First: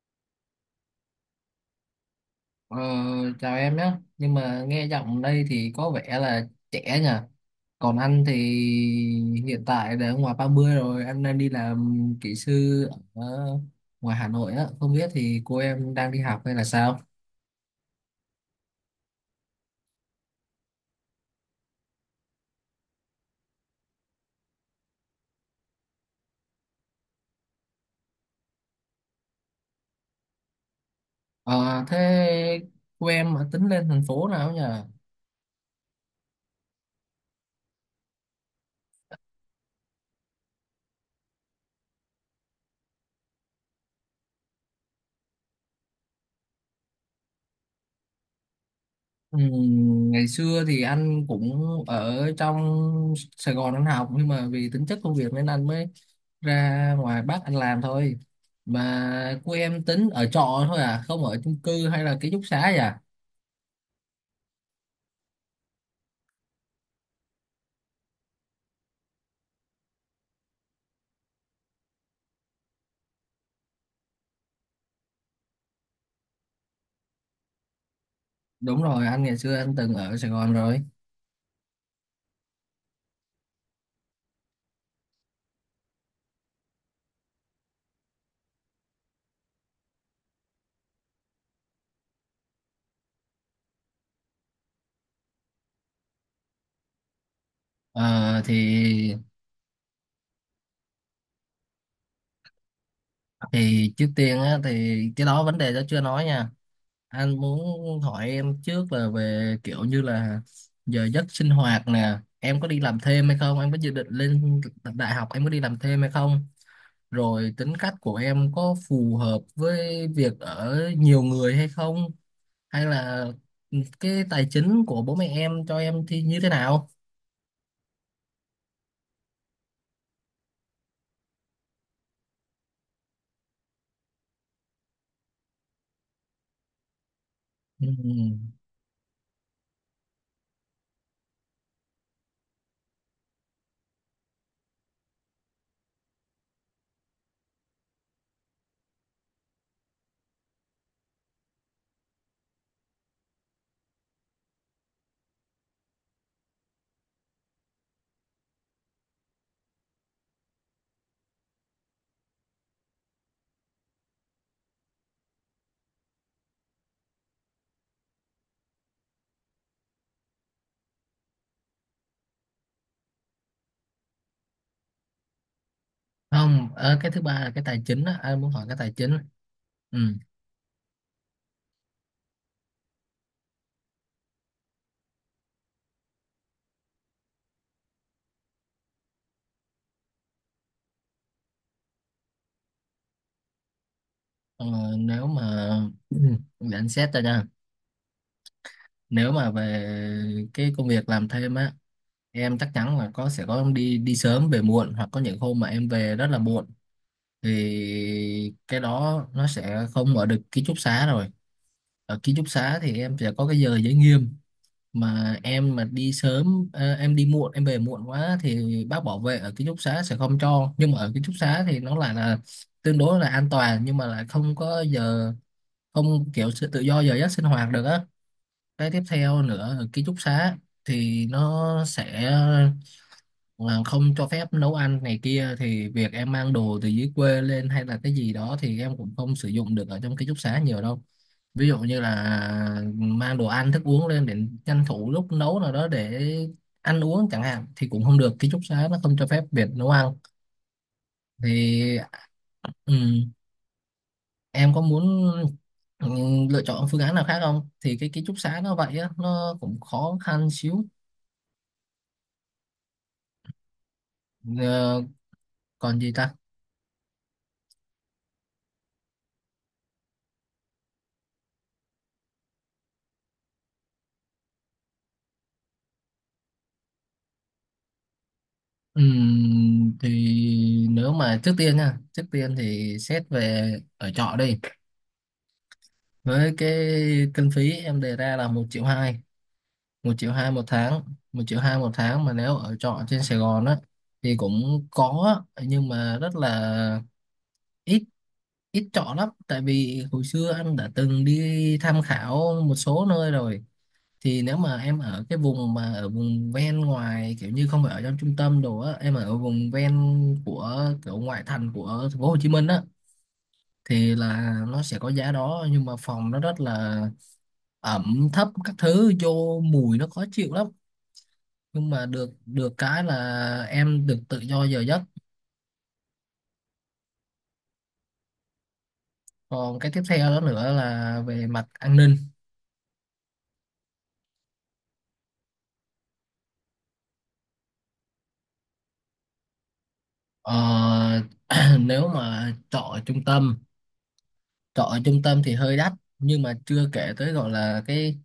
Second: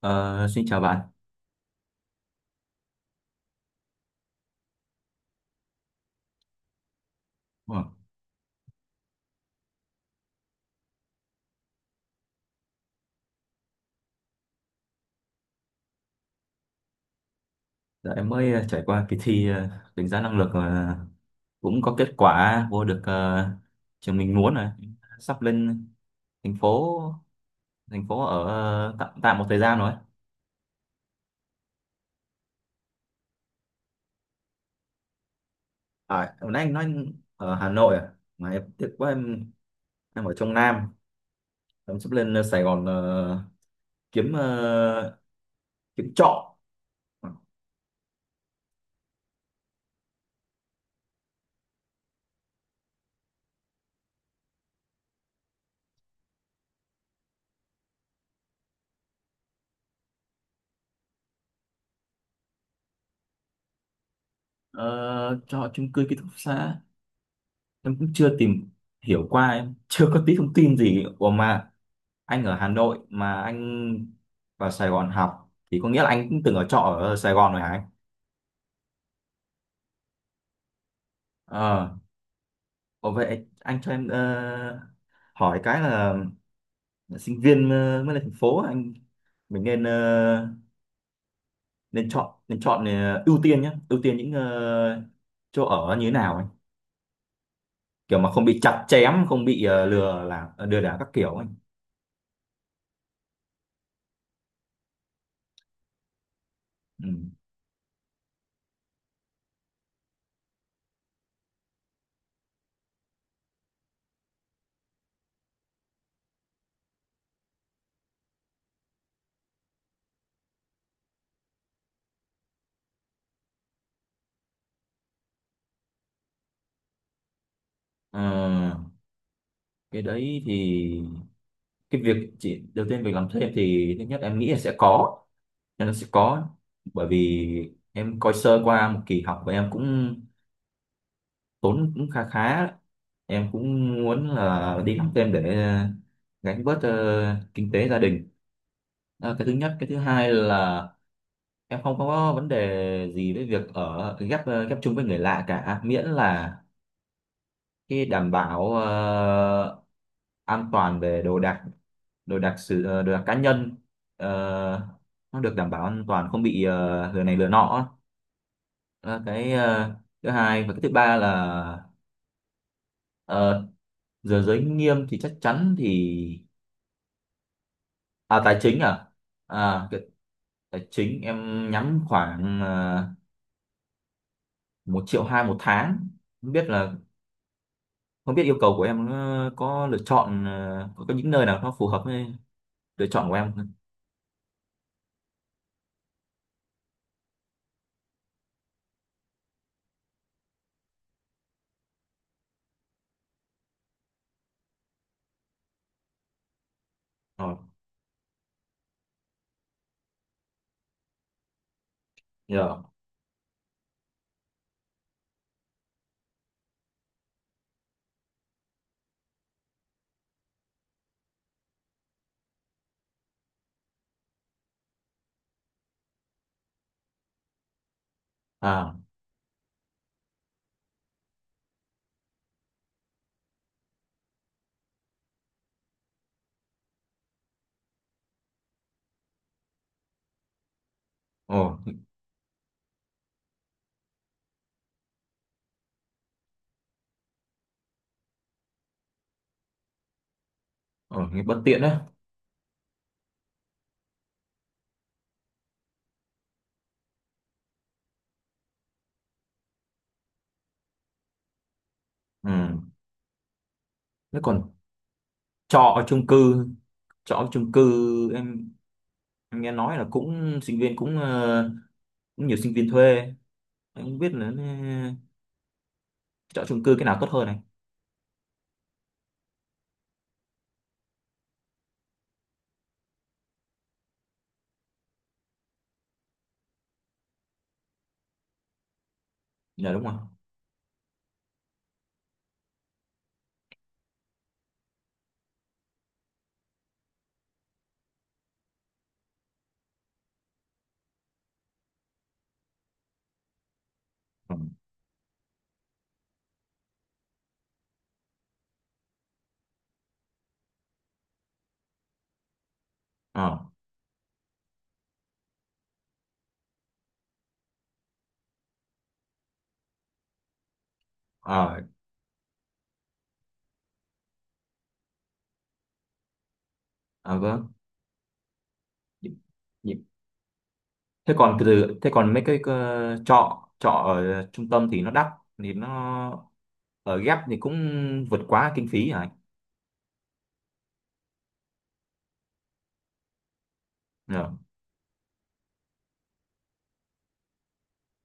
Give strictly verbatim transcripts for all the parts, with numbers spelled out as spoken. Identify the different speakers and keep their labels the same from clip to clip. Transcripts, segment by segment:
Speaker 1: Ờ, Xin chào bạn.
Speaker 2: Ờ, Chào em nhé, nhưng mà nghe giọng đây thì có vẻ là trẻ nhỉ.
Speaker 1: Ờ.
Speaker 2: Còn anh thì hiện tại đã ngoài ba mươi rồi, anh đang đi làm kỹ sư ở ngoài Hà Nội á. Không biết thì cô em đang đi học hay là sao?
Speaker 1: Dạ, em mới ờ, trải qua kỳ thi ờ, đánh giá năng lực, ờ, cũng có kết quả vô được ờ, trường mình muốn rồi. Sắp lên thành phố thành phố ở ờ, tạm tạm một thời gian rồi.
Speaker 2: Ờ, Thế cô em ở, tính lên thành phố nào nhỉ?
Speaker 1: À, hồi nãy anh nói anh ở Hà Nội à? Mà em tiếc quá, em em ở trong Nam. Em sắp lên ờ, Sài Gòn, ờ, kiếm ờ, kiếm trọ.
Speaker 2: Ừm, Ngày xưa thì anh cũng ở trong Sài Gòn anh học, nhưng mà vì tính chất công việc nên anh mới ra ngoài Bắc anh làm thôi. Mà của em tính ở trọ thôi à, không ở chung cư hay là ký túc xá vậy à?
Speaker 1: Ờ, Trọ chung cư, ký túc xá. Em cũng chưa tìm hiểu qua, em chưa có tí thông tin gì. Ủa mà anh ở Hà Nội mà anh vào Sài Gòn học thì có nghĩa là anh cũng từng ở trọ ở Sài Gòn rồi hả anh?
Speaker 2: Đúng rồi, anh ngày xưa anh từng ở Sài Gòn rồi.
Speaker 1: Ờ, Ồ, vậy anh cho em ờ, hỏi cái là sinh viên ờ, mới lên thành phố, anh mình nên ờ, nên chọn nên chọn ờ, ưu tiên nhé, ưu tiên những ờ, chỗ ở như thế nào anh? Kiểu mà
Speaker 2: Ờ,
Speaker 1: không
Speaker 2: thì
Speaker 1: bị chặt chém, không bị ờ, lừa là ờ, lừa đảo các kiểu anh.
Speaker 2: thì trước tiên á, thì cái đó vấn đề đó chưa nói nha,
Speaker 1: Ừ.
Speaker 2: anh muốn hỏi em trước là về kiểu như là giờ giấc sinh hoạt nè, em có đi làm thêm hay không, em có dự định lên đại học em có đi làm thêm hay không, rồi tính cách của em có phù hợp với việc ở nhiều người hay không, hay là cái tài chính của bố mẹ em cho em thì như thế nào.
Speaker 1: Ờ, cái đấy thì cái việc chỉ đầu tiên, việc làm thêm thì thứ nhất em nghĩ là sẽ có, nên nó sẽ có, bởi vì em coi
Speaker 2: Ừ.
Speaker 1: sơ qua một kỳ học và em cũng tốn cũng khá khá đấy. Em cũng muốn là đi học thêm để ờ, gánh bớt ờ, kinh tế gia đình. Đó là cái thứ nhất. Cái thứ hai là em không có vấn đề gì với việc ở ghép, ờ, ghép chung với người lạ cả, miễn là cái đảm bảo ờ, an toàn về đồ đạc đồ đạc sử ờ, Đồ đạc cá nhân ờ, nó được đảm bảo an toàn, không bị ờ, lừa này lừa nọ. Đó, cái ờ, thứ hai, và cái thứ ba là ờ, giờ giới nghiêm thì chắc chắn thì.
Speaker 2: Không, ờ, cái thứ ba là cái tài chính á,
Speaker 1: À,
Speaker 2: anh muốn
Speaker 1: tài
Speaker 2: hỏi cái
Speaker 1: chính
Speaker 2: tài
Speaker 1: à?
Speaker 2: chính.
Speaker 1: à
Speaker 2: Ừ.
Speaker 1: cái- Tài chính em nhắm khoảng uh, một triệu hai một tháng. Không biết là không biết yêu cầu của em ờ, có lựa chọn, ờ, có, có những nơi nào nó phù hợp với lựa chọn của em không?
Speaker 2: ờ, Nếu mà để anh xét ra nha. Nếu mà về cái công việc làm thêm á, em chắc chắn là có, sẽ có đi đi sớm về muộn, hoặc có những hôm mà em về rất là muộn,
Speaker 1: Ờ,
Speaker 2: thì cái đó nó sẽ không ở được ký túc xá rồi. Ở ký túc xá
Speaker 1: giờ.
Speaker 2: thì em sẽ có cái giờ giới nghiêm, mà em mà đi sớm, ờ, em đi muộn em về muộn quá thì bác bảo vệ ở ký túc xá sẽ không cho. Nhưng mà ở ký túc xá thì nó lại là tương đối là an toàn, nhưng mà lại không có giờ, không kiểu sự tự do giờ giấc sinh hoạt được á. Cái
Speaker 1: À,
Speaker 2: tiếp theo nữa, ở ký túc xá thì nó sẽ, mà không cho phép nấu ăn này kia, thì việc em mang đồ từ dưới quê lên hay là cái gì đó thì em cũng không sử dụng được ở trong ký túc xá nhiều đâu.
Speaker 1: ồ,
Speaker 2: Ví dụ như là mang đồ ăn thức uống lên để tranh thủ lúc nấu nào đó để ăn uống chẳng hạn, thì cũng không được, ký túc xá nó không cho phép việc nấu ăn.
Speaker 1: ồ, nghe bất tiện
Speaker 2: Thì
Speaker 1: đấy.
Speaker 2: ừm, em có muốn ừm, lựa chọn phương án nào khác không, thì cái ký túc xá nó vậy á, nó cũng khó khăn xíu.
Speaker 1: Ừ, thế còn
Speaker 2: Ờ,
Speaker 1: trọ
Speaker 2: Còn
Speaker 1: ở
Speaker 2: gì
Speaker 1: chung
Speaker 2: ta.
Speaker 1: cư trọ ở chung cư em, em nghe nói là cũng sinh viên cũng ờ, cũng nhiều sinh viên thuê. Anh không biết là nên chọn chung cư cái nào tốt hơn này.
Speaker 2: Ừm, thì nếu mà trước tiên nha, trước tiên thì xét về ở trọ đi. Với cái kinh phí em đề ra là một triệu hai,
Speaker 1: Dạ, đúng
Speaker 2: một
Speaker 1: không?
Speaker 2: triệu hai một tháng, một triệu hai một tháng mà nếu ở trọ trên Sài Gòn á thì cũng có á, nhưng mà rất là ít ít trọ lắm. Tại vì hồi xưa anh đã từng đi tham khảo một số nơi rồi, thì
Speaker 1: Ừ.
Speaker 2: nếu mà em ở cái vùng mà ở vùng ven ngoài, kiểu như không phải ở trong trung tâm đồ á, em ở vùng ven của kiểu ngoại thành của thành phố Hồ Chí Minh á,
Speaker 1: Ờ.
Speaker 2: thì là nó sẽ có giá đó, nhưng mà phòng nó rất là ẩm thấp, các thứ vô mùi nó khó chịu lắm.
Speaker 1: Ờ.
Speaker 2: Nhưng mà được, được cái là em được tự do giờ giấc.
Speaker 1: À, vâng. Nhịp-
Speaker 2: Còn cái tiếp theo đó nữa là
Speaker 1: thế
Speaker 2: về
Speaker 1: còn
Speaker 2: mặt an
Speaker 1: từ thế
Speaker 2: ninh.
Speaker 1: còn mấy cái ờ, trọ trọ ở trung tâm thì nó đắt, thì nó ở ghép thì cũng vượt quá kinh phí hả anh?
Speaker 2: ờ, Nếu mà trọ ở trung tâm,
Speaker 1: Dạ.
Speaker 2: trọ ở trung tâm thì hơi đắt, nhưng mà chưa kể tới gọi là cái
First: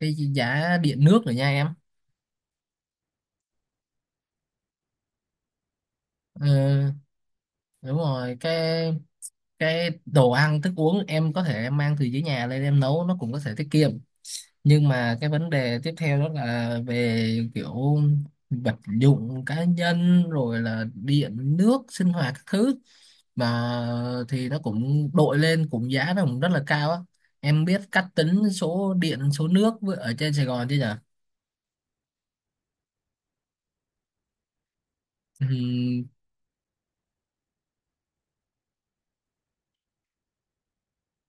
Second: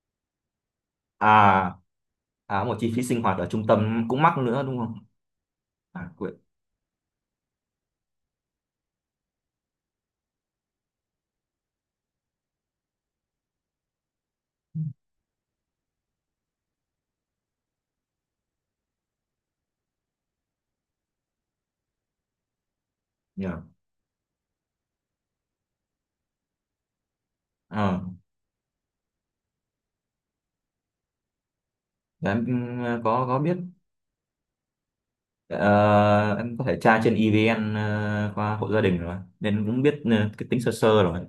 Speaker 2: cái giá điện nước rồi nha em.
Speaker 1: À, à, một chi phí sinh hoạt ở trung tâm cũng mắc nữa đúng không? À, quên.
Speaker 2: Ừ, đúng rồi, cái cái đồ ăn thức uống em có thể em mang từ dưới nhà lên em nấu nó cũng có thể tiết kiệm, nhưng mà cái vấn đề tiếp theo đó là về kiểu vật dụng cá nhân, rồi là điện nước sinh hoạt các thứ,
Speaker 1: Nhờ.
Speaker 2: mà thì nó cũng đội lên, cũng giá nó cũng rất là cao á. Em biết
Speaker 1: ờ
Speaker 2: cách tính số điện số nước với- ở trên Sài Gòn chứ nhở?
Speaker 1: để em. Ừ, có có biết.
Speaker 2: Ừm,
Speaker 1: Ờ, em có thể tra trên e vê en, ờ, qua hộ gia đình rồi nên cũng biết ờ, cái tính sơ sơ rồi.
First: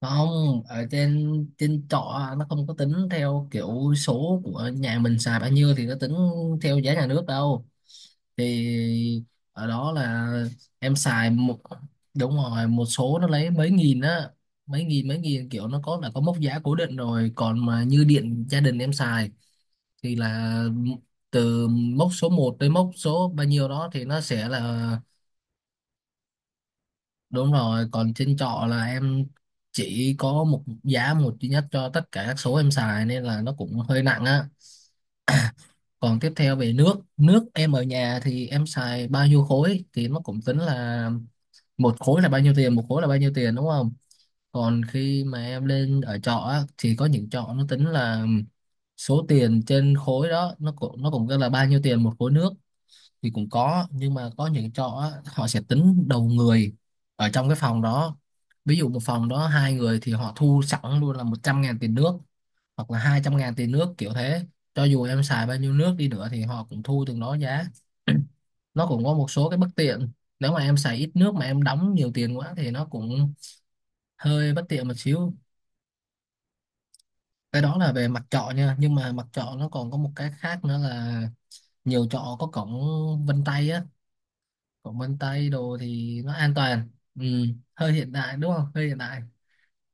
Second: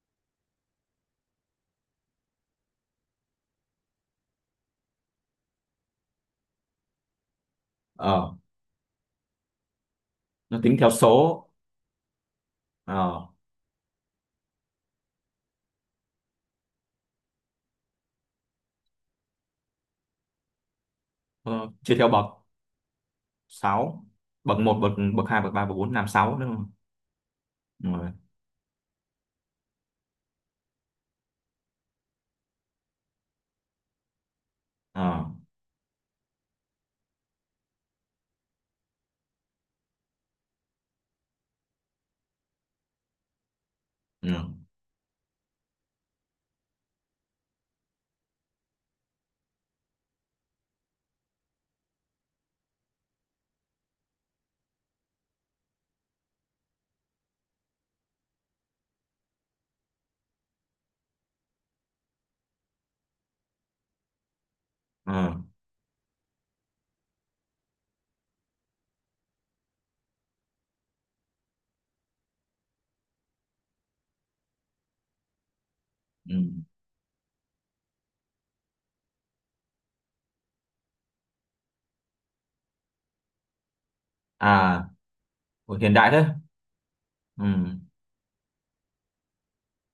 Speaker 2: Không, ở trên trên trọ nó không có tính theo kiểu số của nhà mình xài bao nhiêu thì nó tính theo giá nhà nước đâu.
Speaker 1: ờ
Speaker 2: Thì ở đó là
Speaker 1: nó tính theo
Speaker 2: em xài
Speaker 1: số.
Speaker 2: một, đúng rồi, một số
Speaker 1: ờ
Speaker 2: nó lấy mấy nghìn á, mấy nghìn mấy nghìn, kiểu nó có là có mốc giá cố định rồi. Còn mà như điện gia đình em xài thì là từ
Speaker 1: ờ, Chia theo
Speaker 2: mốc
Speaker 1: bậc
Speaker 2: số một tới mốc số bao nhiêu đó
Speaker 1: sáu:
Speaker 2: thì nó sẽ
Speaker 1: bậc một,
Speaker 2: là.
Speaker 1: bậc bậc hai, bậc ba, bậc bốn, năm, sáu, đúng không?
Speaker 2: Đúng rồi,
Speaker 1: Đúng rồi.
Speaker 2: còn trên trọ là em chỉ có một giá, một duy nhất cho tất cả các số em xài nên là nó cũng hơi nặng á.
Speaker 1: Ờ.
Speaker 2: Còn tiếp theo về nước, nước em ở nhà thì em xài bao nhiêu khối thì nó cũng tính là một khối là bao nhiêu tiền, một khối là bao nhiêu tiền đúng không?
Speaker 1: Ừ.
Speaker 2: Còn khi mà em lên ở trọ á thì có những trọ nó tính là số tiền trên khối đó, nó cũng, nó cũng gọi là bao nhiêu tiền một khối nước thì cũng có. Nhưng mà có những trọ á, họ sẽ tính đầu người ở trong cái phòng đó. Ví dụ một phòng đó hai người thì họ thu sẵn luôn là một trăm ngàn tiền nước, hoặc là hai trăm ngàn tiền nước kiểu thế, cho dù em
Speaker 1: Ờ.
Speaker 2: xài bao nhiêu nước đi nữa thì họ cũng thu từng đó giá. Nó cũng có một số cái bất tiện, nếu mà em xài ít nước mà em đóng nhiều tiền quá thì nó cũng hơi bất tiện một xíu.
Speaker 1: Ừ.
Speaker 2: Cái đó là về mặt trọ nha, nhưng mà mặt trọ nó còn có một cái khác nữa là nhiều trọ có cổng vân tay á.
Speaker 1: À.
Speaker 2: Cổng vân tay
Speaker 1: Ủa,
Speaker 2: đồ
Speaker 1: hiện đại
Speaker 2: thì
Speaker 1: thế.
Speaker 2: nó an toàn. Ừ,
Speaker 1: Ừ.
Speaker 2: hơi hiện đại đúng không, hơi hiện đại.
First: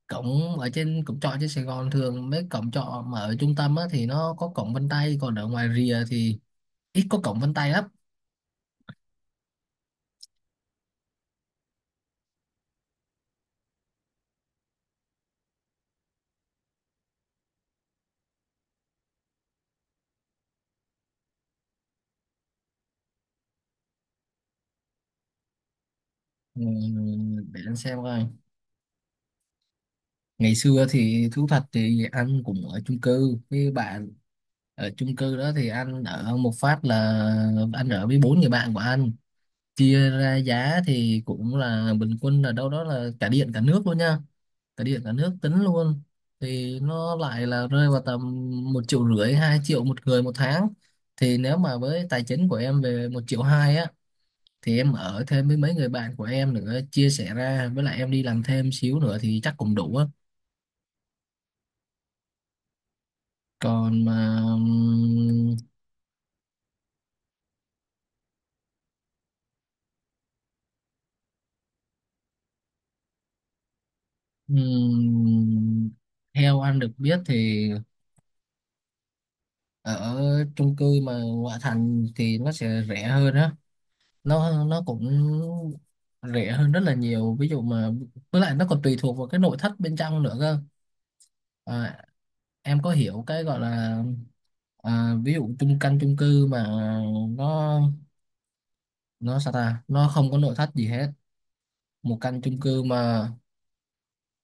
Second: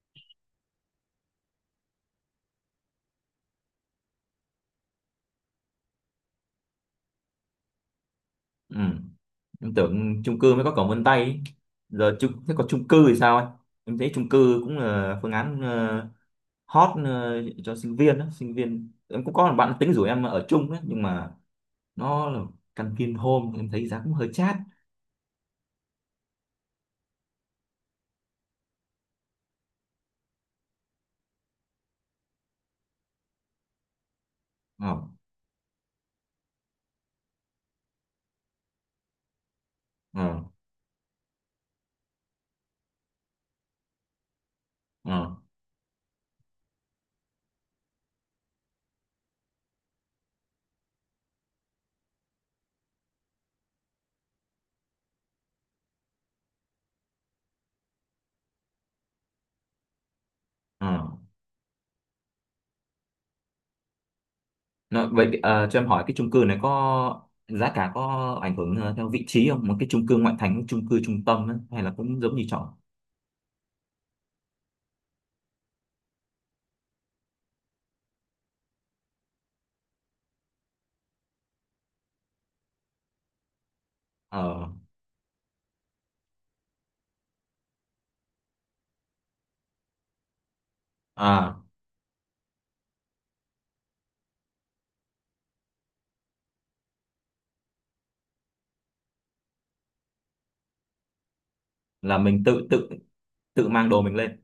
Speaker 2: Cổng, ở trên cổng trọ trên Sài Gòn, thường mấy cổng trọ mà ở trung tâm á, thì nó có cổng vân tay, còn ở ngoài rìa thì ít có cổng vân tay lắm.
Speaker 1: Ừ. Em tưởng chung cư mới có cổng vân tay ý. Giờ chung Thế còn chung cư thì sao anh? Em thấy chung cư cũng là phương án ờ, hot, ờ, cho sinh viên đó. Sinh viên em cũng có một bạn tính rủ em ở chung đấy, nhưng mà nó là căn Vinhome, em thấy giá cũng hơi chát.
Speaker 2: Ừ, để anh xem coi. Ngày xưa thì thú thật thì anh cũng ở chung cư với bạn. Ở
Speaker 1: Ờ.
Speaker 2: chung cư đó thì anh ở một phát là anh ở với bốn người bạn của anh, chia
Speaker 1: Ờ.
Speaker 2: ra giá thì cũng là bình quân là đâu đó là, cả điện cả nước luôn nha, cả điện cả
Speaker 1: Ờ.
Speaker 2: nước tính luôn, thì nó lại là rơi vào tầm một triệu rưỡi hai triệu một người một tháng. Thì nếu mà với tài chính của em về một triệu hai á, thì em ở thêm với mấy người bạn của em nữa, chia sẻ ra với lại em đi làm thêm xíu nữa thì chắc cũng đủ á.
Speaker 1: Ờ.
Speaker 2: Còn mà
Speaker 1: Nó, vậy ờ, cho em hỏi cái chung cư này có giá cả, có ảnh hưởng ờ, theo vị trí không? Một cái chung cư ngoại thành, chung cư trung tâm ấy, hay là cũng giống như trọ?
Speaker 2: ừm, theo anh được biết thì ở chung cư mà ngoại thành thì nó sẽ rẻ hơn á. nó
Speaker 1: Ờ.
Speaker 2: nó cũng rẻ hơn rất là nhiều, ví dụ mà, với lại nó còn tùy thuộc vào cái nội thất bên trong nữa cơ.
Speaker 1: À,
Speaker 2: À, em có hiểu cái gọi là, à, ví dụ chung căn chung cư mà nó nó sao ta, nó không có nội thất gì hết, một
Speaker 1: là
Speaker 2: căn
Speaker 1: mình
Speaker 2: chung
Speaker 1: tự
Speaker 2: cư
Speaker 1: tự
Speaker 2: mà.
Speaker 1: tự mang đồ mình lên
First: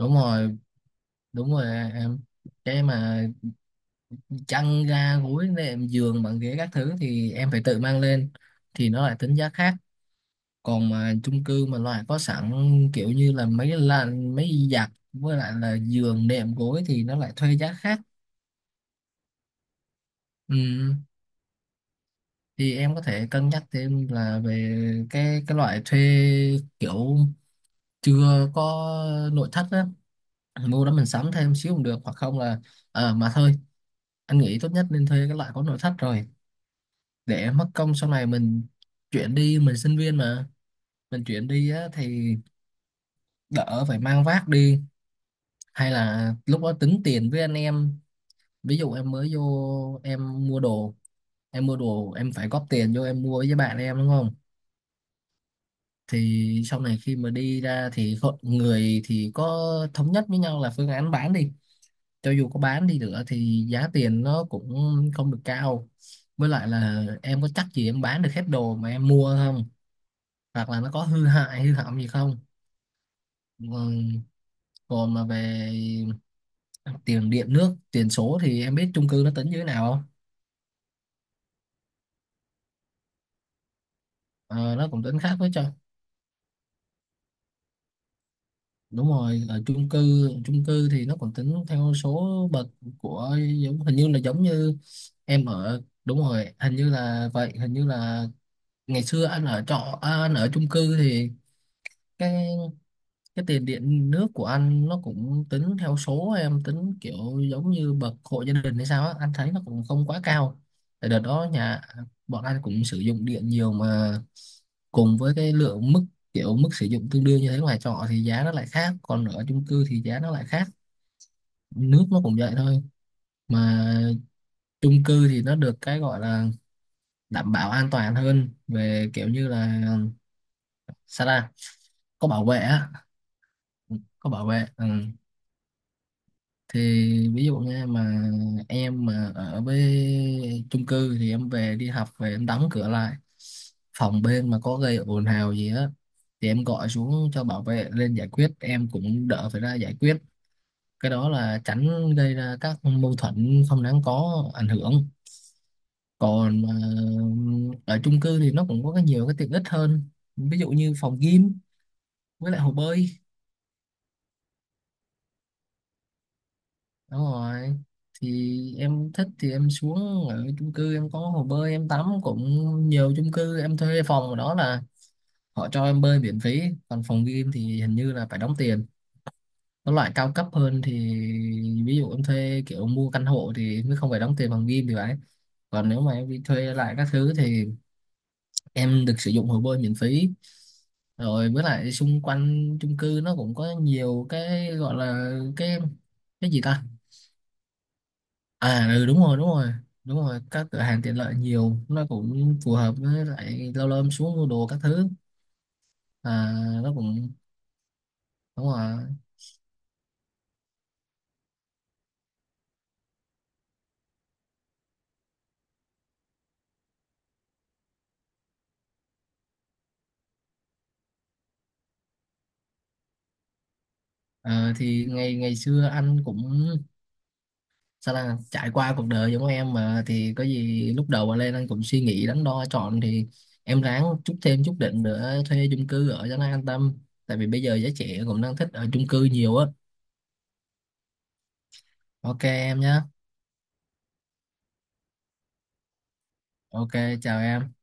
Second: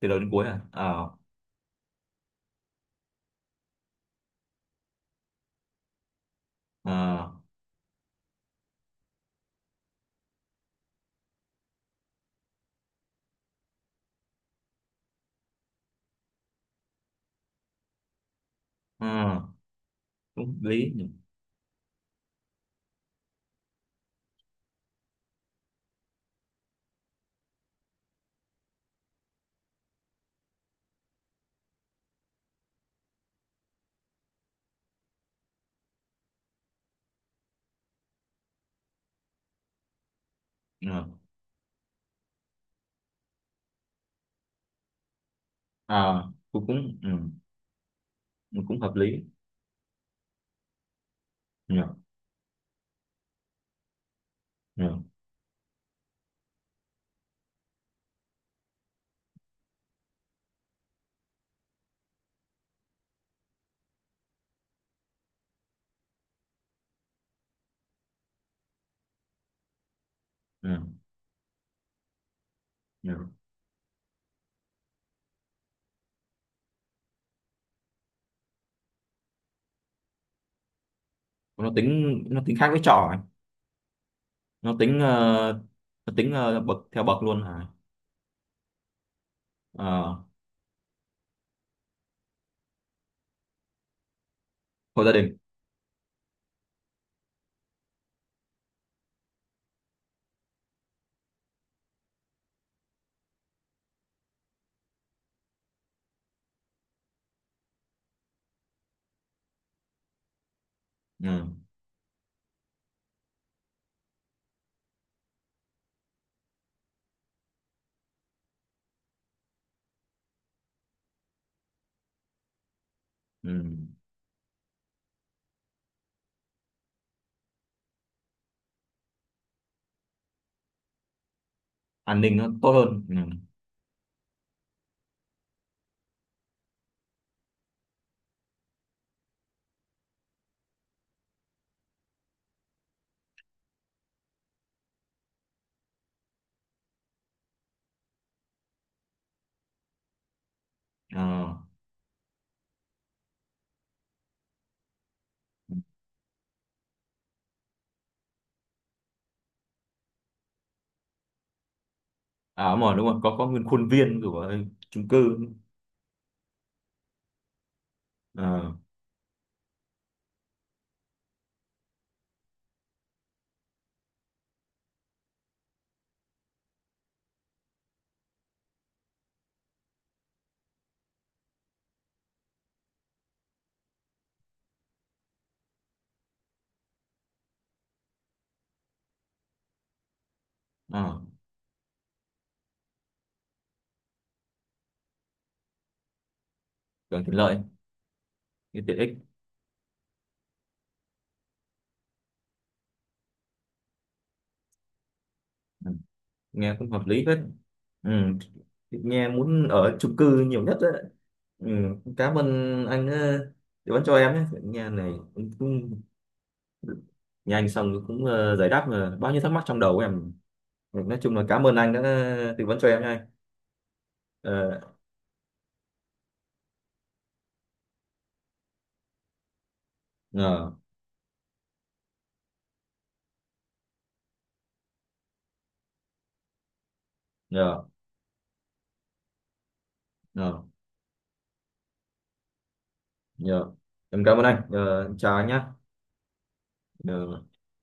Speaker 1: từ đầu đến cuối
Speaker 2: rồi,
Speaker 1: à? Ờ.
Speaker 2: đúng rồi em, cái mà chăn ga gối nệm giường bàn ghế các
Speaker 1: Ờ.
Speaker 2: thứ thì em phải tự mang lên, thì nó lại tính giá khác. Còn mà chung cư mà loại có sẵn, kiểu như là mấy là mấy giặt với lại là giường đệm gối thì nó lại thuê giá khác.
Speaker 1: Ờ. Cũng hợp lý
Speaker 2: Ừ.
Speaker 1: nhỉ.
Speaker 2: Thì em có thể cân nhắc thêm là về cái cái loại thuê kiểu chưa có nội thất á, mua đó mình sắm thêm xíu cũng được. Hoặc không là, ờ mà thôi, anh nghĩ tốt nhất nên thuê cái loại có nội thất rồi, để mất công sau này mình chuyển đi, mình sinh viên mà,
Speaker 1: Ờ.
Speaker 2: mình chuyển đi á thì đỡ phải mang vác đi hay
Speaker 1: Ờ.
Speaker 2: là lúc
Speaker 1: cũng
Speaker 2: đó tính
Speaker 1: cũng
Speaker 2: tiền với anh em.
Speaker 1: Ừ,
Speaker 2: Ví
Speaker 1: cũng hợp
Speaker 2: dụ
Speaker 1: lý.
Speaker 2: em mới vô em mua đồ, em mua
Speaker 1: Nhỉ,
Speaker 2: đồ em phải góp tiền vô em mua với bạn em đúng không?
Speaker 1: nhỉ,
Speaker 2: Thì sau này khi mà đi ra thì hội- người thì có thống nhất với nhau là phương án bán đi, cho dù có bán đi nữa thì giá tiền nó cũng không được cao, với lại là em có chắc gì em bán được hết đồ mà em mua không, hoặc
Speaker 1: nhỉ,
Speaker 2: là nó có hư hại hư hỏng gì không.
Speaker 1: nhỉ.
Speaker 2: Ừm, Còn mà về tiền điện nước tiền số thì em biết chung cư nó tính như thế nào không?
Speaker 1: Nó tính nó tính khác với trọ à?
Speaker 2: Ờ,
Speaker 1: nó
Speaker 2: nó
Speaker 1: tính
Speaker 2: cũng
Speaker 1: ờ,
Speaker 2: tính khác với cho.
Speaker 1: nó tính ờ, bậc theo bậc luôn à?
Speaker 2: Đúng rồi, ở chung
Speaker 1: Ờ,
Speaker 2: cư, chung cư thì nó còn tính theo số bậc của, giống hình như là giống như
Speaker 1: hộ gia đình.
Speaker 2: em ở, đúng rồi hình như là vậy, hình như là ngày xưa anh ở trọ, à, anh ở chung cư thì cái cái tiền điện nước của anh nó cũng tính theo số, em tính kiểu giống như bậc hộ gia đình hay sao á, anh thấy nó cũng không quá cao. Tại đợt
Speaker 1: Ừ,
Speaker 2: đó nhà bọn anh cũng sử dụng điện nhiều mà, cùng với cái lượng mức, kiểu mức sử dụng tương đương như thế, ngoài trọ thì giá nó lại khác, còn ở chung cư thì giá nó lại khác. Nước nó cũng vậy thôi.
Speaker 1: ừ.
Speaker 2: Mà chung cư thì nó được cái gọi là đảm bảo an toàn hơn về kiểu như là, sao ta,
Speaker 1: An
Speaker 2: có
Speaker 1: ninh
Speaker 2: bảo
Speaker 1: nó
Speaker 2: vệ
Speaker 1: tốt
Speaker 2: á,
Speaker 1: hơn. Ừ.
Speaker 2: có bảo vệ. Ừ. Thì ví dụ nha, mà em mà ở với chung cư thì em về đi học về em đóng cửa lại, phòng bên mà có gây ồn ào gì á thì em gọi xuống cho bảo vệ lên giải quyết, em cũng đỡ phải ra giải quyết. Cái đó
Speaker 1: Ờ.
Speaker 2: là tránh gây ra các mâu thuẫn không đáng có ảnh hưởng. Còn mà ở chung cư thì nó cũng có cái, nhiều cái tiện ích hơn, ví dụ như phòng gym với lại
Speaker 1: À,
Speaker 2: hồ
Speaker 1: đúng rồi, đúng
Speaker 2: bơi.
Speaker 1: rồi, có có nguyên khuôn viên của chung cư.
Speaker 2: Đúng rồi,
Speaker 1: Ờ.
Speaker 2: thì em thích thì em xuống, ở chung cư em có hồ bơi em tắm cũng, nhiều chung cư em thuê phòng ở đó là họ cho em bơi miễn phí. Còn phòng game thì hình như là phải đóng tiền, có loại cao cấp hơn thì, ví dụ em thuê kiểu mua căn hộ thì mới không phải đóng tiền phòng game thì phải. Còn nếu mà em đi thuê lại các thứ thì em được sử dụng hồ bơi miễn phí.
Speaker 1: Ờ.
Speaker 2: Rồi với lại xung quanh chung cư nó cũng có nhiều cái gọi là cái cái gì ta.
Speaker 1: Càng tiện lợi. Cái
Speaker 2: À
Speaker 1: tiện
Speaker 2: ừ,
Speaker 1: ích.
Speaker 2: đúng rồi, đúng rồi, đúng rồi, các cửa hàng tiện lợi nhiều, nó cũng phù hợp với lại lâu lâu em xuống mua đồ các thứ.
Speaker 1: Ừ.
Speaker 2: À,
Speaker 1: Nghe cũng
Speaker 2: nó
Speaker 1: hợp lý
Speaker 2: cũng,
Speaker 1: hết. Ừ.
Speaker 2: đúng rồi.
Speaker 1: Nghe muốn ở chung cư nhiều nhất đấy. Ừ. Cảm ơn anh đã tư vấn cho em nhé, nghe này cũng, cũng, nghe anh xong cũng ờ, giải đáp ờ, bao nhiêu thắc mắc trong đầu của em. Ừ, nói chung là cảm ơn anh đã tư vấn cho em nha.
Speaker 2: Ờ,
Speaker 1: ờ
Speaker 2: thì ngày ngày xưa anh cũng, sao là, trải qua cuộc đời giống em mà, thì có
Speaker 1: Nhờ,
Speaker 2: gì lúc đầu mà lên anh cũng suy nghĩ đắn đo chọn, thì em ráng chút, thêm chút đỉnh nữa thuê chung cư ở cho nó an tâm, tại vì bây giờ
Speaker 1: nhờ,
Speaker 2: giới trẻ cũng đang thích ở chung cư nhiều á.
Speaker 1: nhờ,
Speaker 2: OK em nhé.
Speaker 1: nhờ. Em cảm ơn anh. Ờ, Chào anh nhé.
Speaker 2: OK, chào
Speaker 1: Ờ.
Speaker 2: em.